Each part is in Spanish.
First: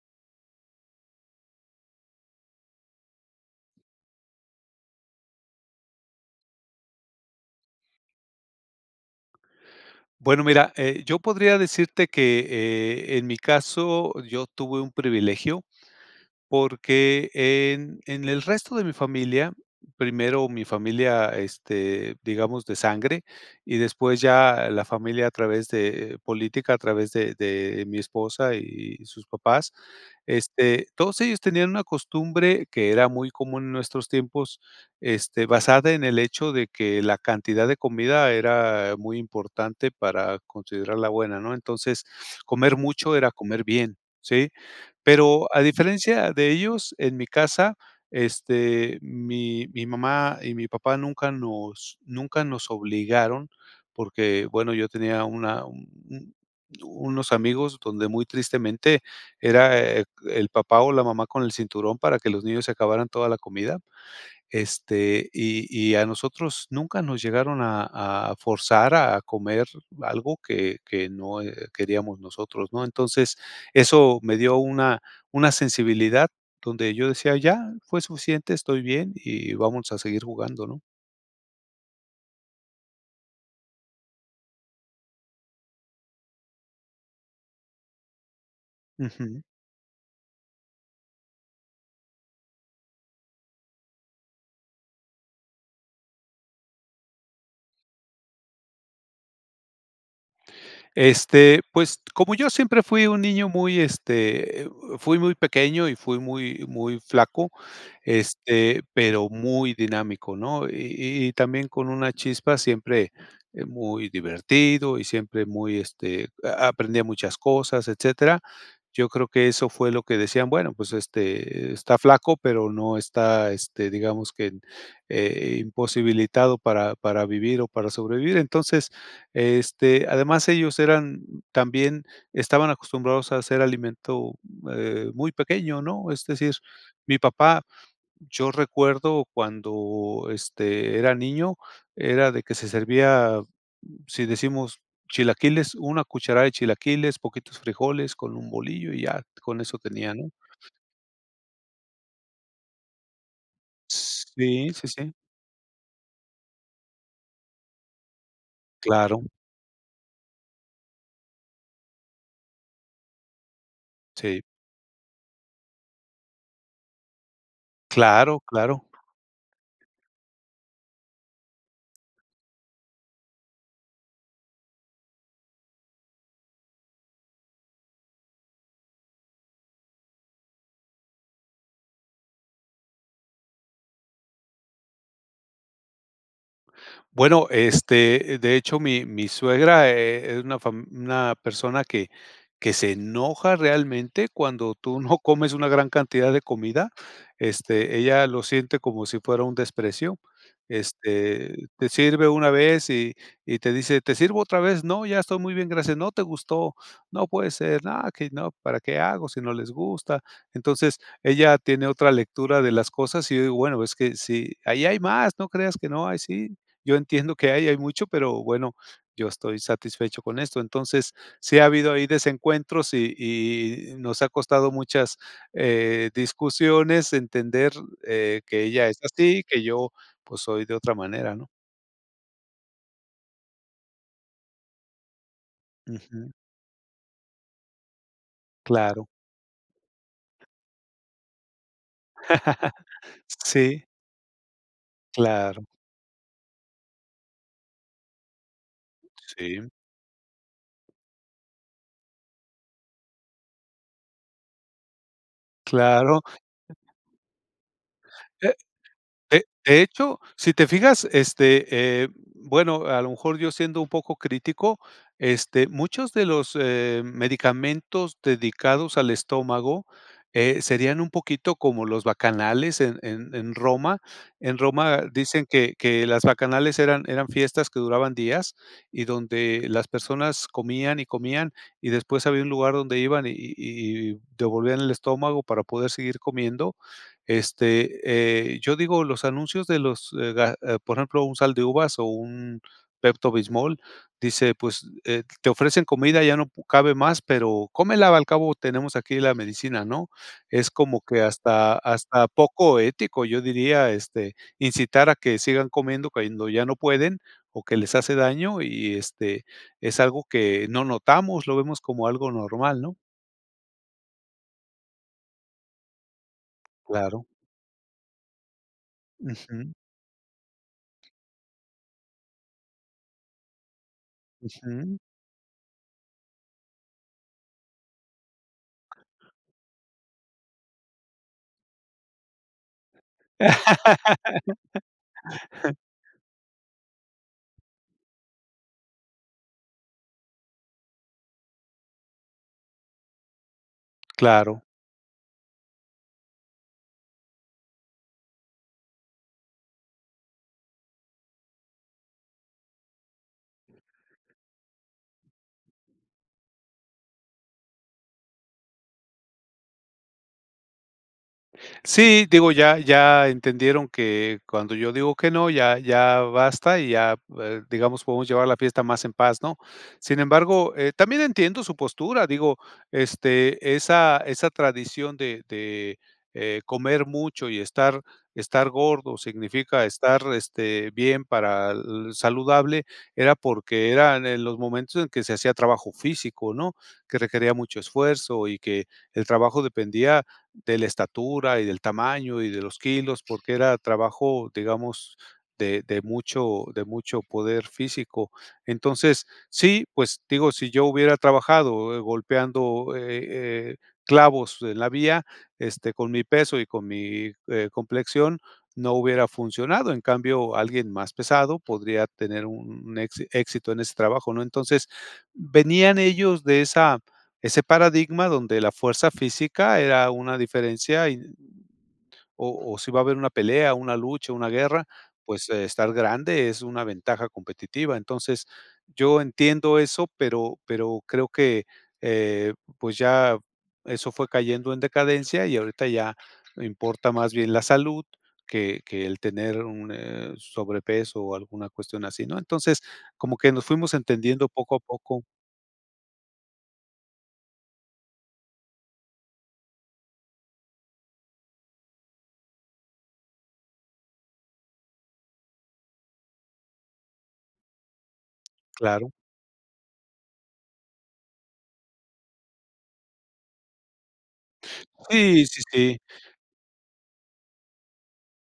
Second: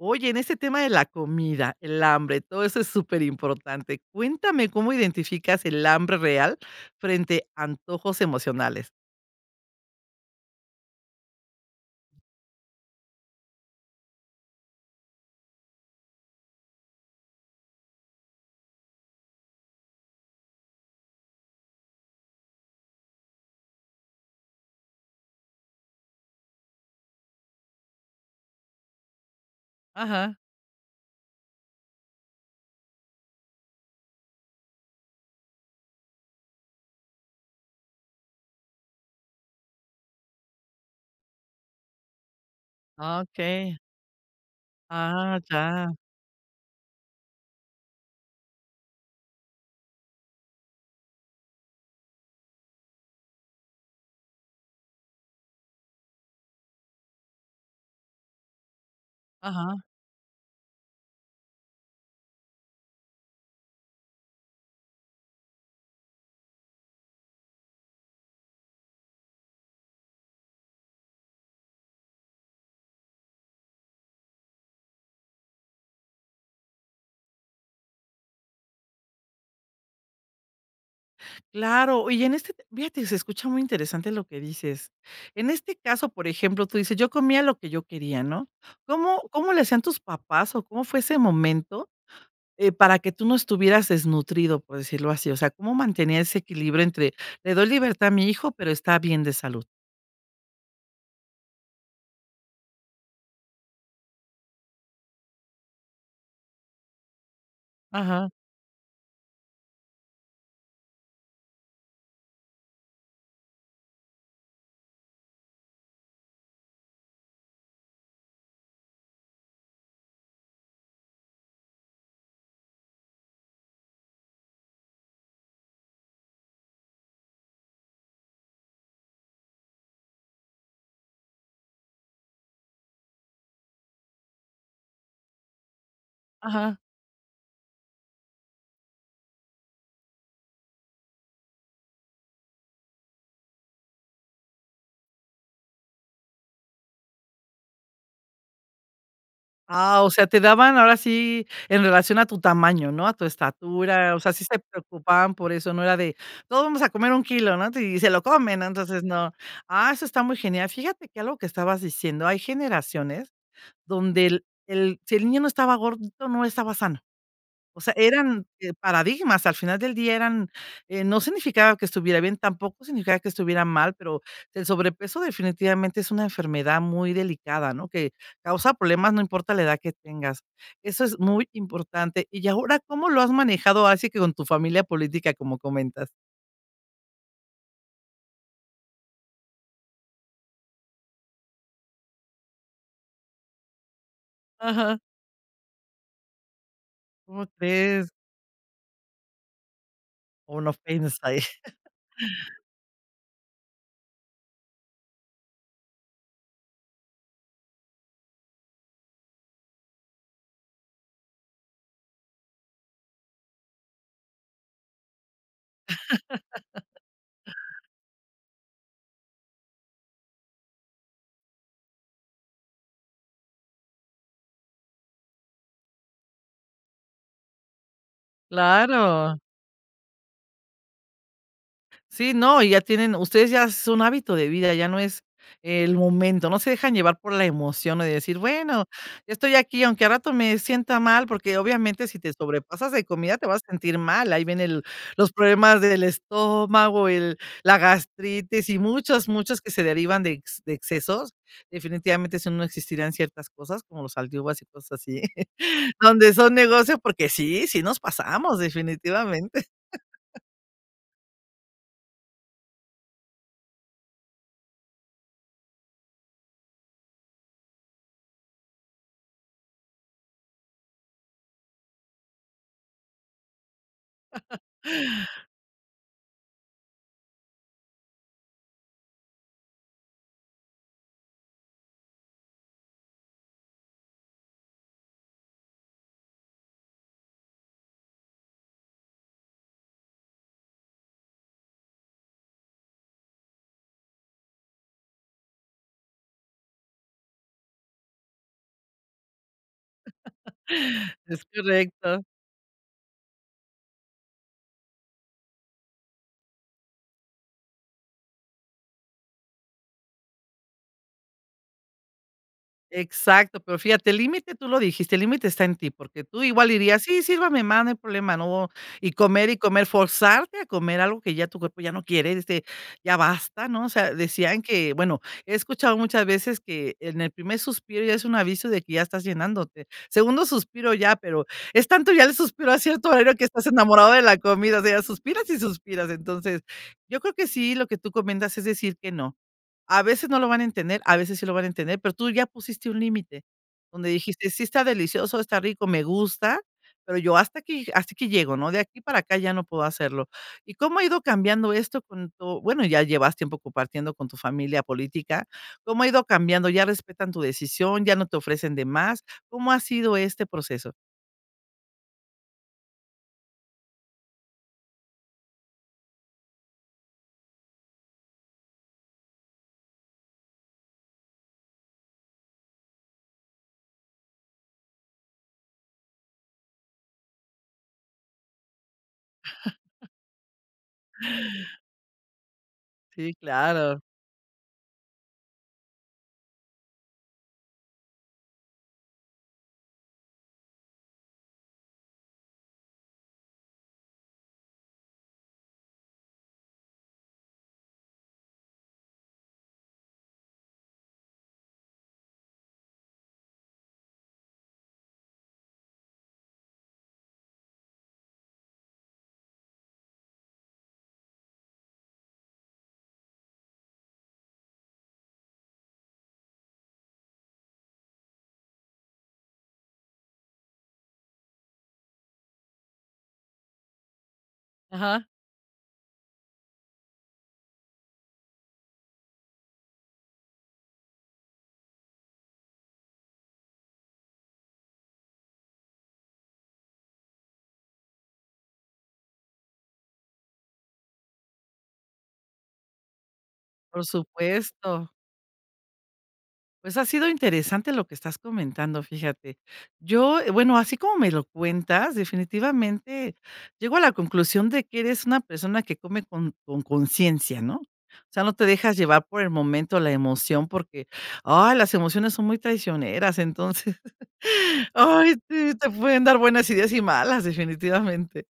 Oye, en este tema de la comida, el hambre, todo eso es súper importante. Cuéntame cómo identificas el hambre real frente a antojos emocionales. Bueno mira, eh, yo podría decirte que, eh, en mi caso yo tuve un privilegio, porque en en el resto de mi familia, primero mi familia, este, digamos de sangre, y después ya la familia a través de política, a través de de mi esposa y sus papás. Ajá. Este, todos ellos tenían una costumbre que era muy común en nuestros tiempos, este, basada en el hecho de que la cantidad de comida era muy importante para considerarla buena, ¿no? Entonces, comer mucho era comer Okey. bien, ¿sí? Ah, Pero a ya. diferencia de ellos, en mi casa, este, mi mi mamá y mi papá nunca nos nunca nos obligaron, porque bueno yo tenía una un un unos amigos donde muy tristemente era, Ajá. eh, el papá, o, la mamá con el cinturón para que los niños se acabaran toda la comida. Este, y y a nosotros nunca nos llegaron a a forzar a comer algo que que no, eh, queríamos nosotros, ¿no? Entonces, eso me dio una una sensibilidad donde yo decía: "Ya, fue suficiente, estoy bien y vamos a seguir jugando", ¿no? Claro, y en este fíjate se escucha muy interesante lo que dices. En este caso, por ejemplo, tú dices: "Yo comía lo que yo quería", ¿no? ¿Cómo Ujú. cómo le hacían tus papás, o, cómo fue ese momento, eh, para que tú no estuvieras desnutrido? Por decirlo así, o sea, ¿cómo mantenía ese equilibrio entre le doy libertad a mi hijo, pero está bien de salud? Este, pues, como yo siempre fui un niño muy, este, eh, fui muy pequeño y fui muy muy flaco, Ajá. este, pero muy dinámico ¿no? Y y también con una chispa, siempre muy divertido, y siempre muy, este, aprendía muchas cosas, etcétera. Yo creo que eso fue lo que decían: "Bueno, pues, este, está flaco pero no está, este, digamos que, eh, imposibilitado para para vivir, o, para sobrevivir". Entonces, este, además ellos eran también estaban acostumbrados a hacer alimento, eh, muy pequeño, ¿no? Es decir Ajá. mi papá, yo recuerdo, cuando, este, era niño era de que se servía si decimos chilaquiles, una cucharada de chilaquiles, poquitos frijoles con un bolillo, y ya, con eso Ah, o tenía, sea, ¿no? te daban ahora sí en relación a tu tamaño, ¿no? A tu estatura, o S sea, sí se sí, sí, sí. preocupaban por eso, no era de todos vamos a comer un kilo, ¿no? Y se lo comen, no, entonces Claro. no. Ah, eso está muy genial. Fíjate que algo que estabas diciendo, hay generaciones donde Sí. el el si el niño no estaba gordito, no estaba sano. O sea, Claro, eran, eh, claro. paradigmas, al final del día eran, eh, no significaba que estuviera bien, tampoco significaba que estuviera mal, pero el sobrepeso definitivamente es una enfermedad muy delicada, ¿no? Que causa problemas, no importa la edad que tengas. Eso es muy importante. ¿Y ahora cómo lo has manejado así que con tu familia política, como comentas? Bueno, este, de hecho, mi mi suegra e es una fam una persona que que se enoja realmente cuando tú Ajá. no comes una gran cantidad de comida, ¿Cómo este, crees? ella lo siente como si fuera un desprecio. Como no pensé. Este, te sirve una vez, y y te dice: "¿Te sirvo otra vez?", "No, ya estoy muy bien, gracias". "No te gustó, no puede ser". "No, que no, ¿para qué hago si no les gusta?". Entonces, ella tiene otra lectura de las cosas, y bueno, es que si ahí hay más, no creas que no hay, sí. Yo entiendo que hay, hay mucho, pero bueno, yo estoy satisfecho con esto. Entonces sí ha habido ahí desencuentros, y y nos ha costado muchas, eh, discusiones entender, eh, que ella es así, Claro. y que yo, pues, soy de otra manera, ¿no? Sí, no, y ya tienen ustedes ya es un hábito de vida, ya no es el Ujú. momento, no se dejan llevar por la emoción de decir: "Bueno, Claro. estoy aquí, aunque al rato me sienta mal", porque obviamente si te sobrepasas de comida te vas a Sí. sentir mal. Ahí viene el, los Claro. problemas del estómago, el la gastritis y muchos, muchos que Sí. se derivan de ex de excesos. Definitivamente, eso no, no existirían ciertas cosas como los Sal de Uvas y cosas así. Claro. Donde son negocio, porque sí, sí nos Eh, pasamos de definitivamente. de hecho, si te fijas, este, eh, bueno, a lo mejor yo siendo un poco crítico, este, muchos de los, eh, medicamentos dedicados al estómago, eh, serían un poquito como los bacanales en en en Roma. En Roma dicen que que las bacanales eran eran fiestas que duraban días, y donde las personas comían, y comían, y después había un lugar donde iban, y y y devolvían el estómago para poder seguir comiendo. Este, eh, yo digo los anuncios de los, eh ga ah, por ejemplo, un Sal de Uvas o un Pepto Bismol dice, pues, eh, te ofrecen comida ya no cabe más, pero, cómela al cabo tenemos aquí la medicina, ¿no? Es como que Es hasta correcto. hasta poco ético yo diría, este, incitar a que sigan comiendo cuando ya no pueden o que les hace daño, y este es algo que no notamos, lo vemos como algo normal, ¿no? Exacto, pero fíjate, el límite tú lo dijiste, el límite está en ti, porque tú igual dirías: "Sí, Claro. sírvame, más, no hay problema", no, y comer, y Ujú. comer, forzarte a comer algo que ya tu cuerpo ya no quiere, este, ya basta ¿no? O sea, decían que, Ujú. bueno, he escuchado muchas veces que en el primer suspiro ya es un aviso de que ya estás llenándote. Segundo suspiro ya, pero es tanto ya el suspiro a cierto horario que estás enamorado de la comida, o sea, suspiras y suspiras. Entonces, yo creo que sí, lo que tú comentas es decir que no, a veces no lo van a entender, a veces sí lo van a entender, pero tú ya pusiste un límite donde dijiste: Claro. "Sí, está delicioso, está rico, me gusta, pero yo hasta aquí hasta aquí llego", ¿no?, de aquí para acá, ya no puedo hacerlo. Y cómo ha ido cambiando esto con tu bueno, ya llevas tiempo compartiendo con tu familia política, ¿cómo ha ido cambiando? ¿Ya respetan tu decisión, ya no te ofrecen de más? ¿Cómo ha sido este proceso? Sí, digo ya ya entendieron que cuando yo digo que no, ya ya basta y ya, eh, digamos, podemos llevar la fiesta más en paz, ¿no? Sin embargo, eh, también entiendo su postura, digo, este, esa esa tradición de de, eh, comer mucho y estar estar gordo significa estar, este, bien para-l saludable era Sí, porque claro. eran en los momentos en que se hacía trabajo físico, ¿no?, que requería mucho esfuerzo y que el trabajo dependía de la estatura y del tamaño y de los kilos porque era trabajo, digamos, de de mucho, de mucho poder físico. Entonces, sí, pues, digo, si yo hubiera trabajado golpeando, eh eh, clavos en la vía, este, con mi peso y con mi, eh, complexión, no hubiera funcionado, en cambio, alguien más pesado podría tener un, exi éxito en ese trabajo, ¿no? Entonces venían ellos de esa ese paradigma donde la fuerza física era una diferencia, y, o o si iba a haber una pelea, una lucha, una guerra, Ajá. pues estar grande, es una ventaja competitiva. Entonces, yo entiendo eso, pero pero creo que, eh, pues ya eso fue cayendo en decadencia, y ahorita ya importa más bien la salud que que el tener un, eh, sobrepeso, o, alguna cuestión así, ¿no? Entonces como que nos fuimos Por entendiendo poco a supuesto. poco. Pues, ha sido interesante lo que estás comentando, fíjate. Yo eh, bueno así como me lo cuentas definitivamente llego a la conclusión de que eres una persona que come con, con, conciencia, ¿no? O sea, no te dejas Claro. llevar por el momento, o, la emoción, porque, ah, las emociones son muy traicioneras, entonces, ay, Sí, sí, si, te sí. pueden dar buenas ideas y malas, definitivamente.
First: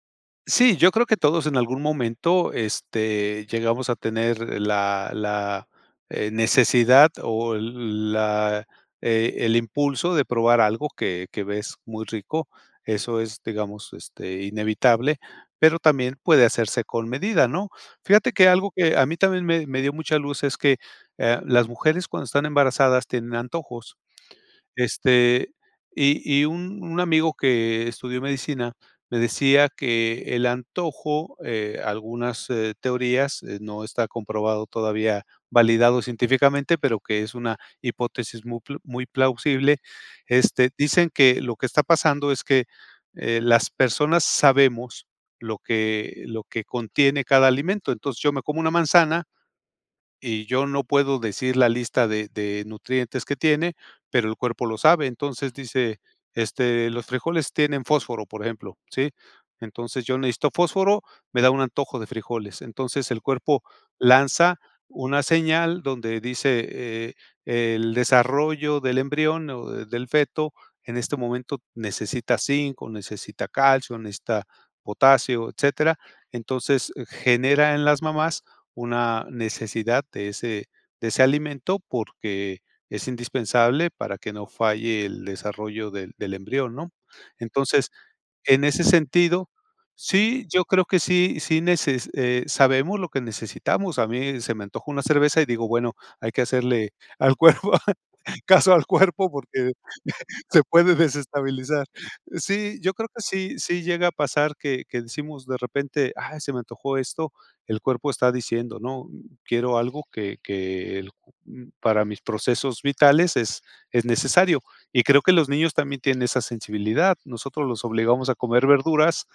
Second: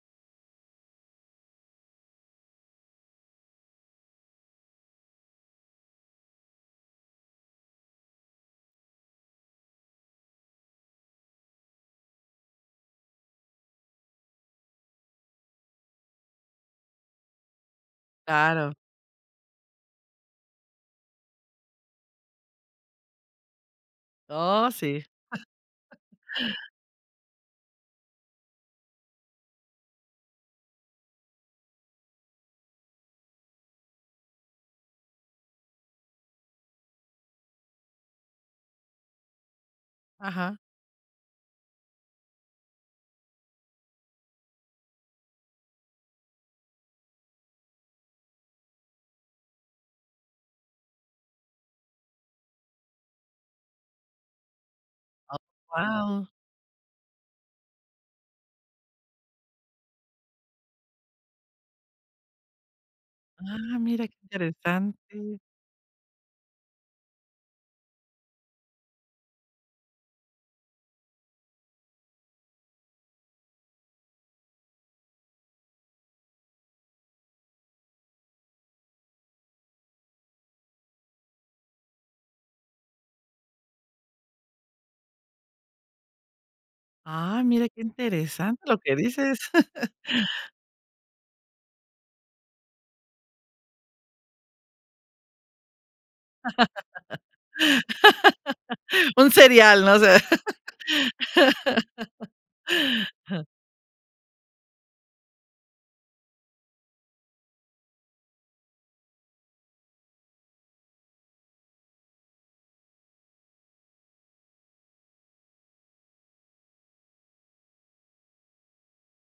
Sí, yo creo que todos en algún momento, este, llegamos a tener la, la, eh, necesidad, o, el la e el impulso de probar algo que que ves muy rico, eso es, digamos, este, inevitable, pero también puede hacerse con medida, ¿no? Fíjate que algo Claro. que a mí también me me dio mucha luz es que, ah, las mujeres cuando están embarazadas tienen antojos. Oh, sí. Este, y y un un amigo que estudió medicina me decía que el antojo, eh, algunas, eh, teorías, eh, no está comprobado todavía, validado científicamente, pero que es una hipótesis muy pl muy plausible. Ajá. Este, dicen que lo que está pasando es que, eh, las personas sabemos lo que, lo que contiene cada alimento. Entonces, yo me como una manzana, y yo no puedo decir la lista de de nutrientes que tiene, pero el cuerpo lo sabe. Oh, Entonces dice, wao. este, "los frijoles tienen fósforo, por ejemplo", ¿sí? "Entonces yo necesito fósforo, me da un antojo de frijoles". Entonces el cuerpo Ah, mira qué lanza una interesante. señal donde dice, eh, el desarrollo del embrión, o, del feto en este momento necesita zinc, o, necesita calcio, o, necesita potasio, etcétera. Entonces genera en las mamás una necesidad de ese de ese alimento, porque es indispensable para que no falle el desarrollo del del embrión, ¿no? Ay, mira qué Entonces, interesante en lo ese que dices. sentido, sí, yo creo que sí, sí neces eh, sabemos lo que necesitamos. A mí se me antojó una cerveza, y digo: "Bueno, hay que hacerle al cuerpo caso al cuerpo Un porque cereal, no sé. se puede desestabilizar". Sí, yo creo que sí, sí llega a pasar que, que decimos de repente: "Ay, se me antojó esto", el cuerpo está diciendo ¿no? "Quiero algo", que que el para mis procesos vitales es es necesario, y creo que los niños también tienen esa sensibilidad. Nosotros los obligamos a comer verduras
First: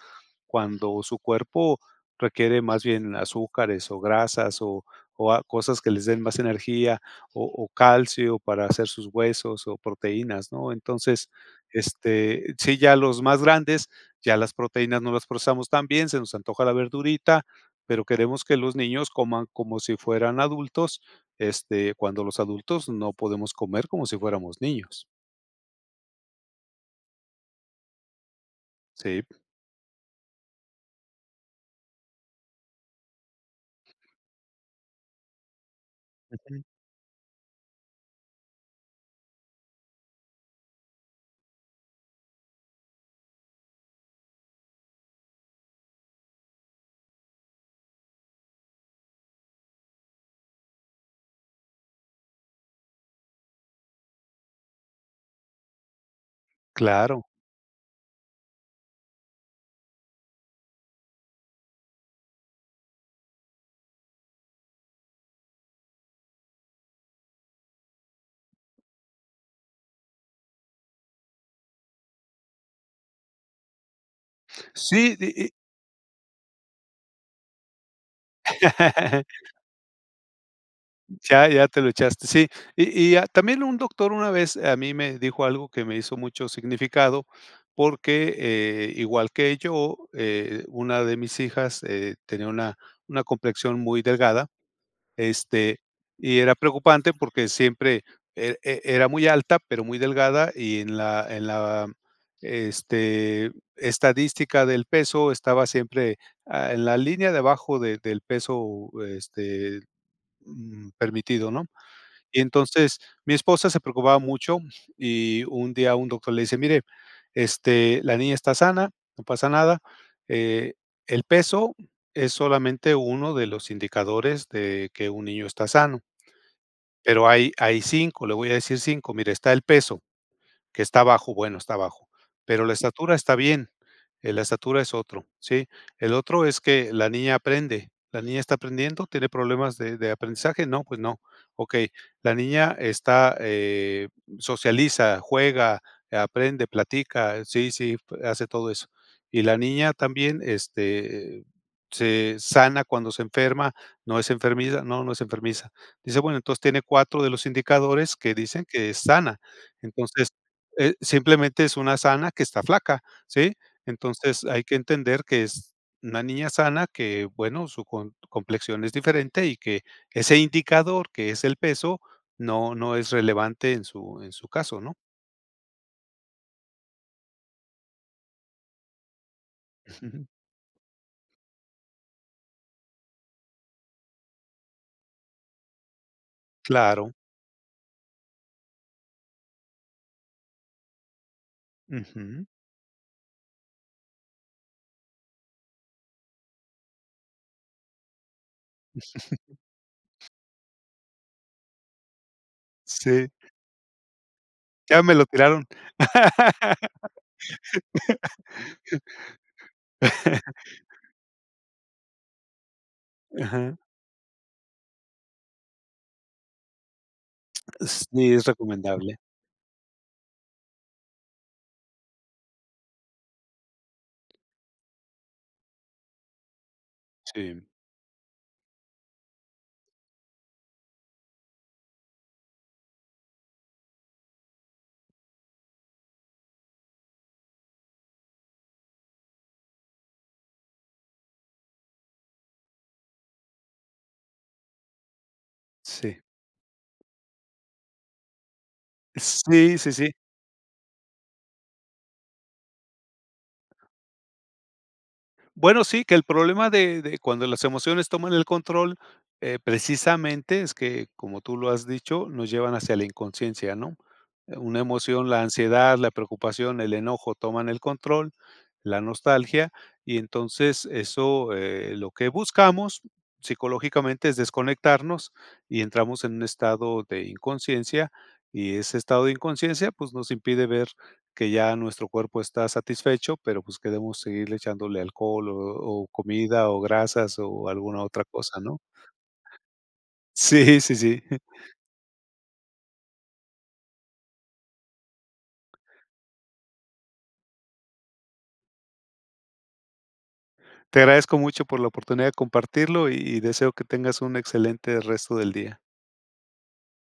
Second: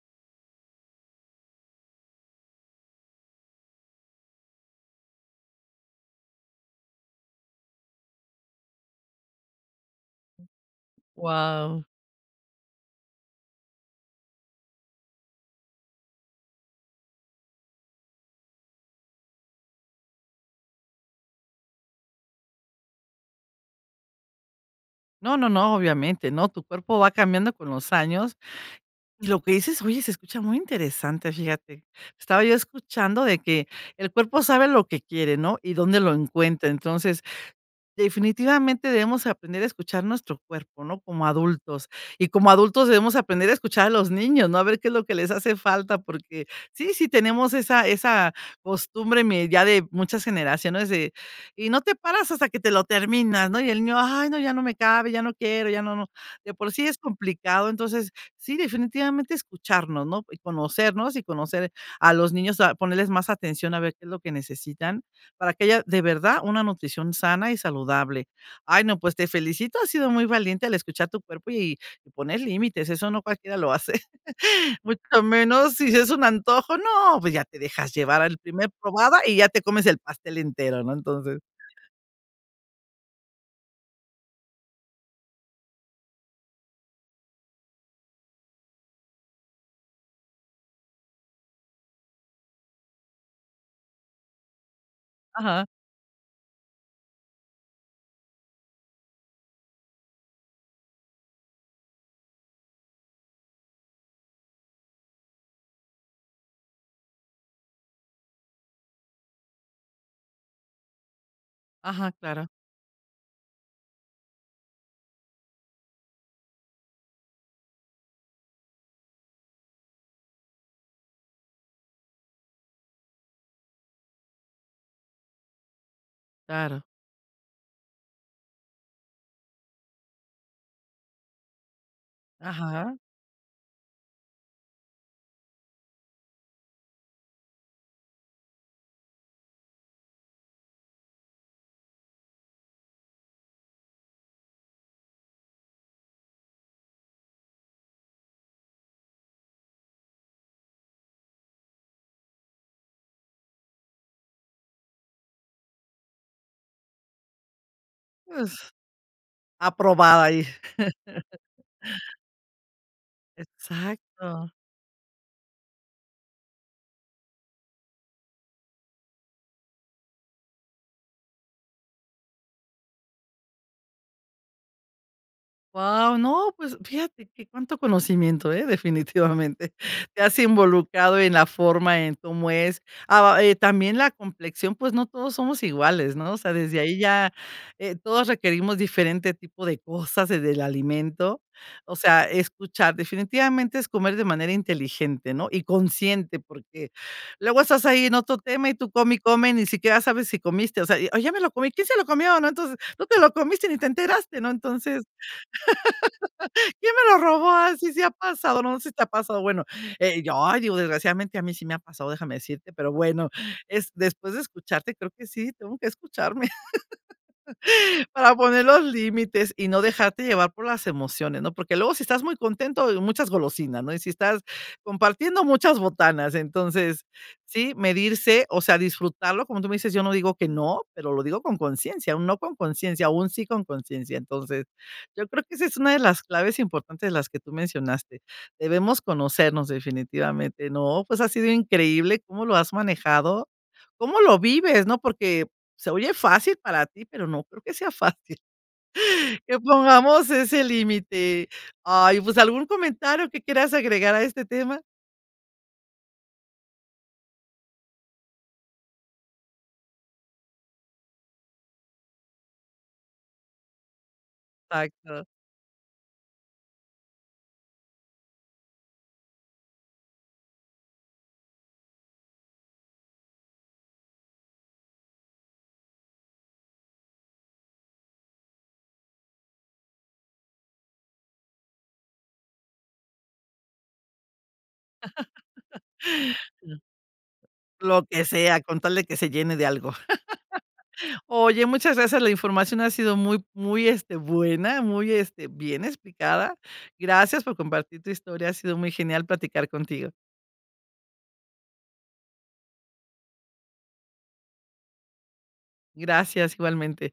cuando su cuerpo requiere más bien azúcares, o, grasas, o o a cosas que les den más energía, o o, calcio para hacer sus huesos, o, proteínas, ¿no? Entonces, Wao. este, sí, ya los más grandes ya las proteínas no las procesamos tan bien, se nos antoja la verdurita, pero queremos que los niños coman como si fueran adultos, este, cuando los adultos no podemos comer como si fuéramos niños. No, no, no, obviamente. No, tu cuerpo va cambiando con los años, Sí. y lo que dices, oye, se escucha muy interesante, fíjate. Estaba yo escuchando de que, el cuerpo sabe lo que quiere, ¿no? Y dónde lo Ujú. encuentra. Entonces, definitivamente debemos aprender a escuchar nuestro cuerpo, ¿no?, como adultos. Y como adultos debemos aprender a escuchar a los niños, ¿no? A ver qué es lo que les hace falta, porque sí, sí tenemos esa esa costumbre me ya de muchas generaciones, de: "Y no te paras hasta que te lo terminas", ¿no? Y el niño: "Ay, no, ya no me cabe, ya no quiero, ya no, no". De por sí es Claro. complicado, entonces, sí, definitivamente escucharnos, ¿no? Y conocernos y conocer a los niños, a ponerles más atención, a ver qué es lo que necesitan para que haya de verdad una nutrición sana y saludable. Ay, no, pues te felicito, has sido muy valiente al escuchar tu cuerpo y poner límites eso no cualquiera lo hace, Si, mucho y y menos si es un antojo, ¿no? Pues ya te dejas llevar a la primer probada y ya te comes el pastel entero, ¿no? Entonces Ya ya te lo echaste, sí. Y y, ah, también un doctor una vez a mí me dijo algo que me hizo mucho significado porque, eh, igual que yo, eh, una de mis hijas, eh, tenía una una complexión muy delgada, Ajá. este, y era preocupante porque siempre, eh, e era muy alta pero muy delgada y en la en la este, estadística del peso estaba siempre, ah, en la línea de abajo de del peso, este, mm, permitido, ¿no? Ajá, Y claro. entonces, mi esposa se preocupaba mucho, y un día un doctor le dice: "Mire, este, la niña está sana, no pasa nada. Eh, el peso es solamente uno de los indicadores de que un niño está sano". Claro. Pero hay, hay 5, le voy a decir 5. Mire: "Está el peso, que está bajo, bueno, está bajo, pero la Ajá. estatura está bien, eh, la estatura es otro", ¿sí? "El otro es que la niña aprende, ¿la niña está aprendiendo, tiene problemas de de aprendizaje?". "No, pues no". "Okey, ¿la niña está, eh, socializa, juega, aprende, platica?". "Sí, sí, hace todo eso". "¿Y la niña también, este, se sana cuando se enferma, no es enfermiza?". "No, no es enfermiza". Dice: "Bueno, entonces tiene 4 de los indicadores que dicen Pues, que es sana. aprobada Entonces, ahí. eh, simplemente es una sana que está flaca", ¿sí? "Entonces Exácto. hay que entender que es una niña sana que, bueno, su com complexión es diferente y que que ese indicador, que es el peso, no no es relevante en su en su caso", ¿no? Wao, no, pues fíjate que cuánto conocimiento, eh, definitivamente. Te has involucrado en la forma, en cómo es. Ah eh, también la complexión, pues, no todos somos iguales, ¿no? O sea, desde ahí Claro. ya, eh, todos requerimos diferente tipo de cosas, desde el alimento. O sea, Ujú. escuchar definitivamente es comer de manera inteligente, ¿no? Y consciente, porque luego estás ahí en otro tema, y tú come y come, ni siquiera sabes si comiste, o sea, o: "ya me lo comí". "¿Quién se lo comió?", ¿no? Entonces, tú te Sí. lo comiste y ni te enteraste, ¿no? Ya Entonces, me lo tiraron. "¿quién me lo robó?". Ah, sí, sí ha pasado, ¿no? Sí te ha pasado ¿no? Bueno eh, yo, ay, digo, desgraciadamente, a mí sí me ha pasado, déjame decirte, pero bueno, Ajá. eh, después de escucharte, creo que sí, tengo que escucharme. Sí, Para es poner los recomendable. límites y no dejarte llevar por las emociones, ¿no? Porque luego, si estás muy contento, muchas golosinas, ¿no? Y si estás compartiendo muchas botanas, entonces Sí. sí, medirse, o sea, disfrutarlo, como tú me dices, yo no digo que no, pero lo digo con conciencia, o un no con conciencia, o un sí con conciencia. Entonces, yo creo que esa es una de las claves importantes de las que tú mencionaste. Debemos conocernos definitivamente, ¿no? Pues, ha sido increíble cómo lo has manejado, cómo lo vives, ¿no? Porque se oye Sí. fácil para ti, pero no creo que sea fácil. Que Sí, sí, sí. pongamos ese límite. Ay, pues, ¿algún comentario que quieras agregar a este tema? Bueno, sí, que el problema de de cuando las emociones toman el control, eh, precisamente es que, como tú lo has dicho, nos llevan hacia la inconsciencia, ¿no? Una Exácto. emoción, la ansiedad, la preocupación, el enojo, toman el control, la nostalgia y entonces eso, eh, lo que buscamos psicológicamente es desconectarnos y entramos en un estado de inconsciencia y ese estado de inconsciencia, pues, nos impide ver que ya nuestro cuerpo está satisfecho, pero, pues, queremos seguirle echándole alcohol, o o, comida, o, grasas, o, Lo alguna que otra sea cosa, ¿no? con tal de que se llene de algo. Sí, sí, sí. Oye, muchas gracias. La información ha sido muy, muy, este, buena, muy, este, bien explicada. Gracias por compartir tu historia. Ha sido muy genial platicar contigo. Te agradezco mucho por la oportunidad de compartirlo, y deseo que tengas un excelente resto del día. Gracias, igualmente.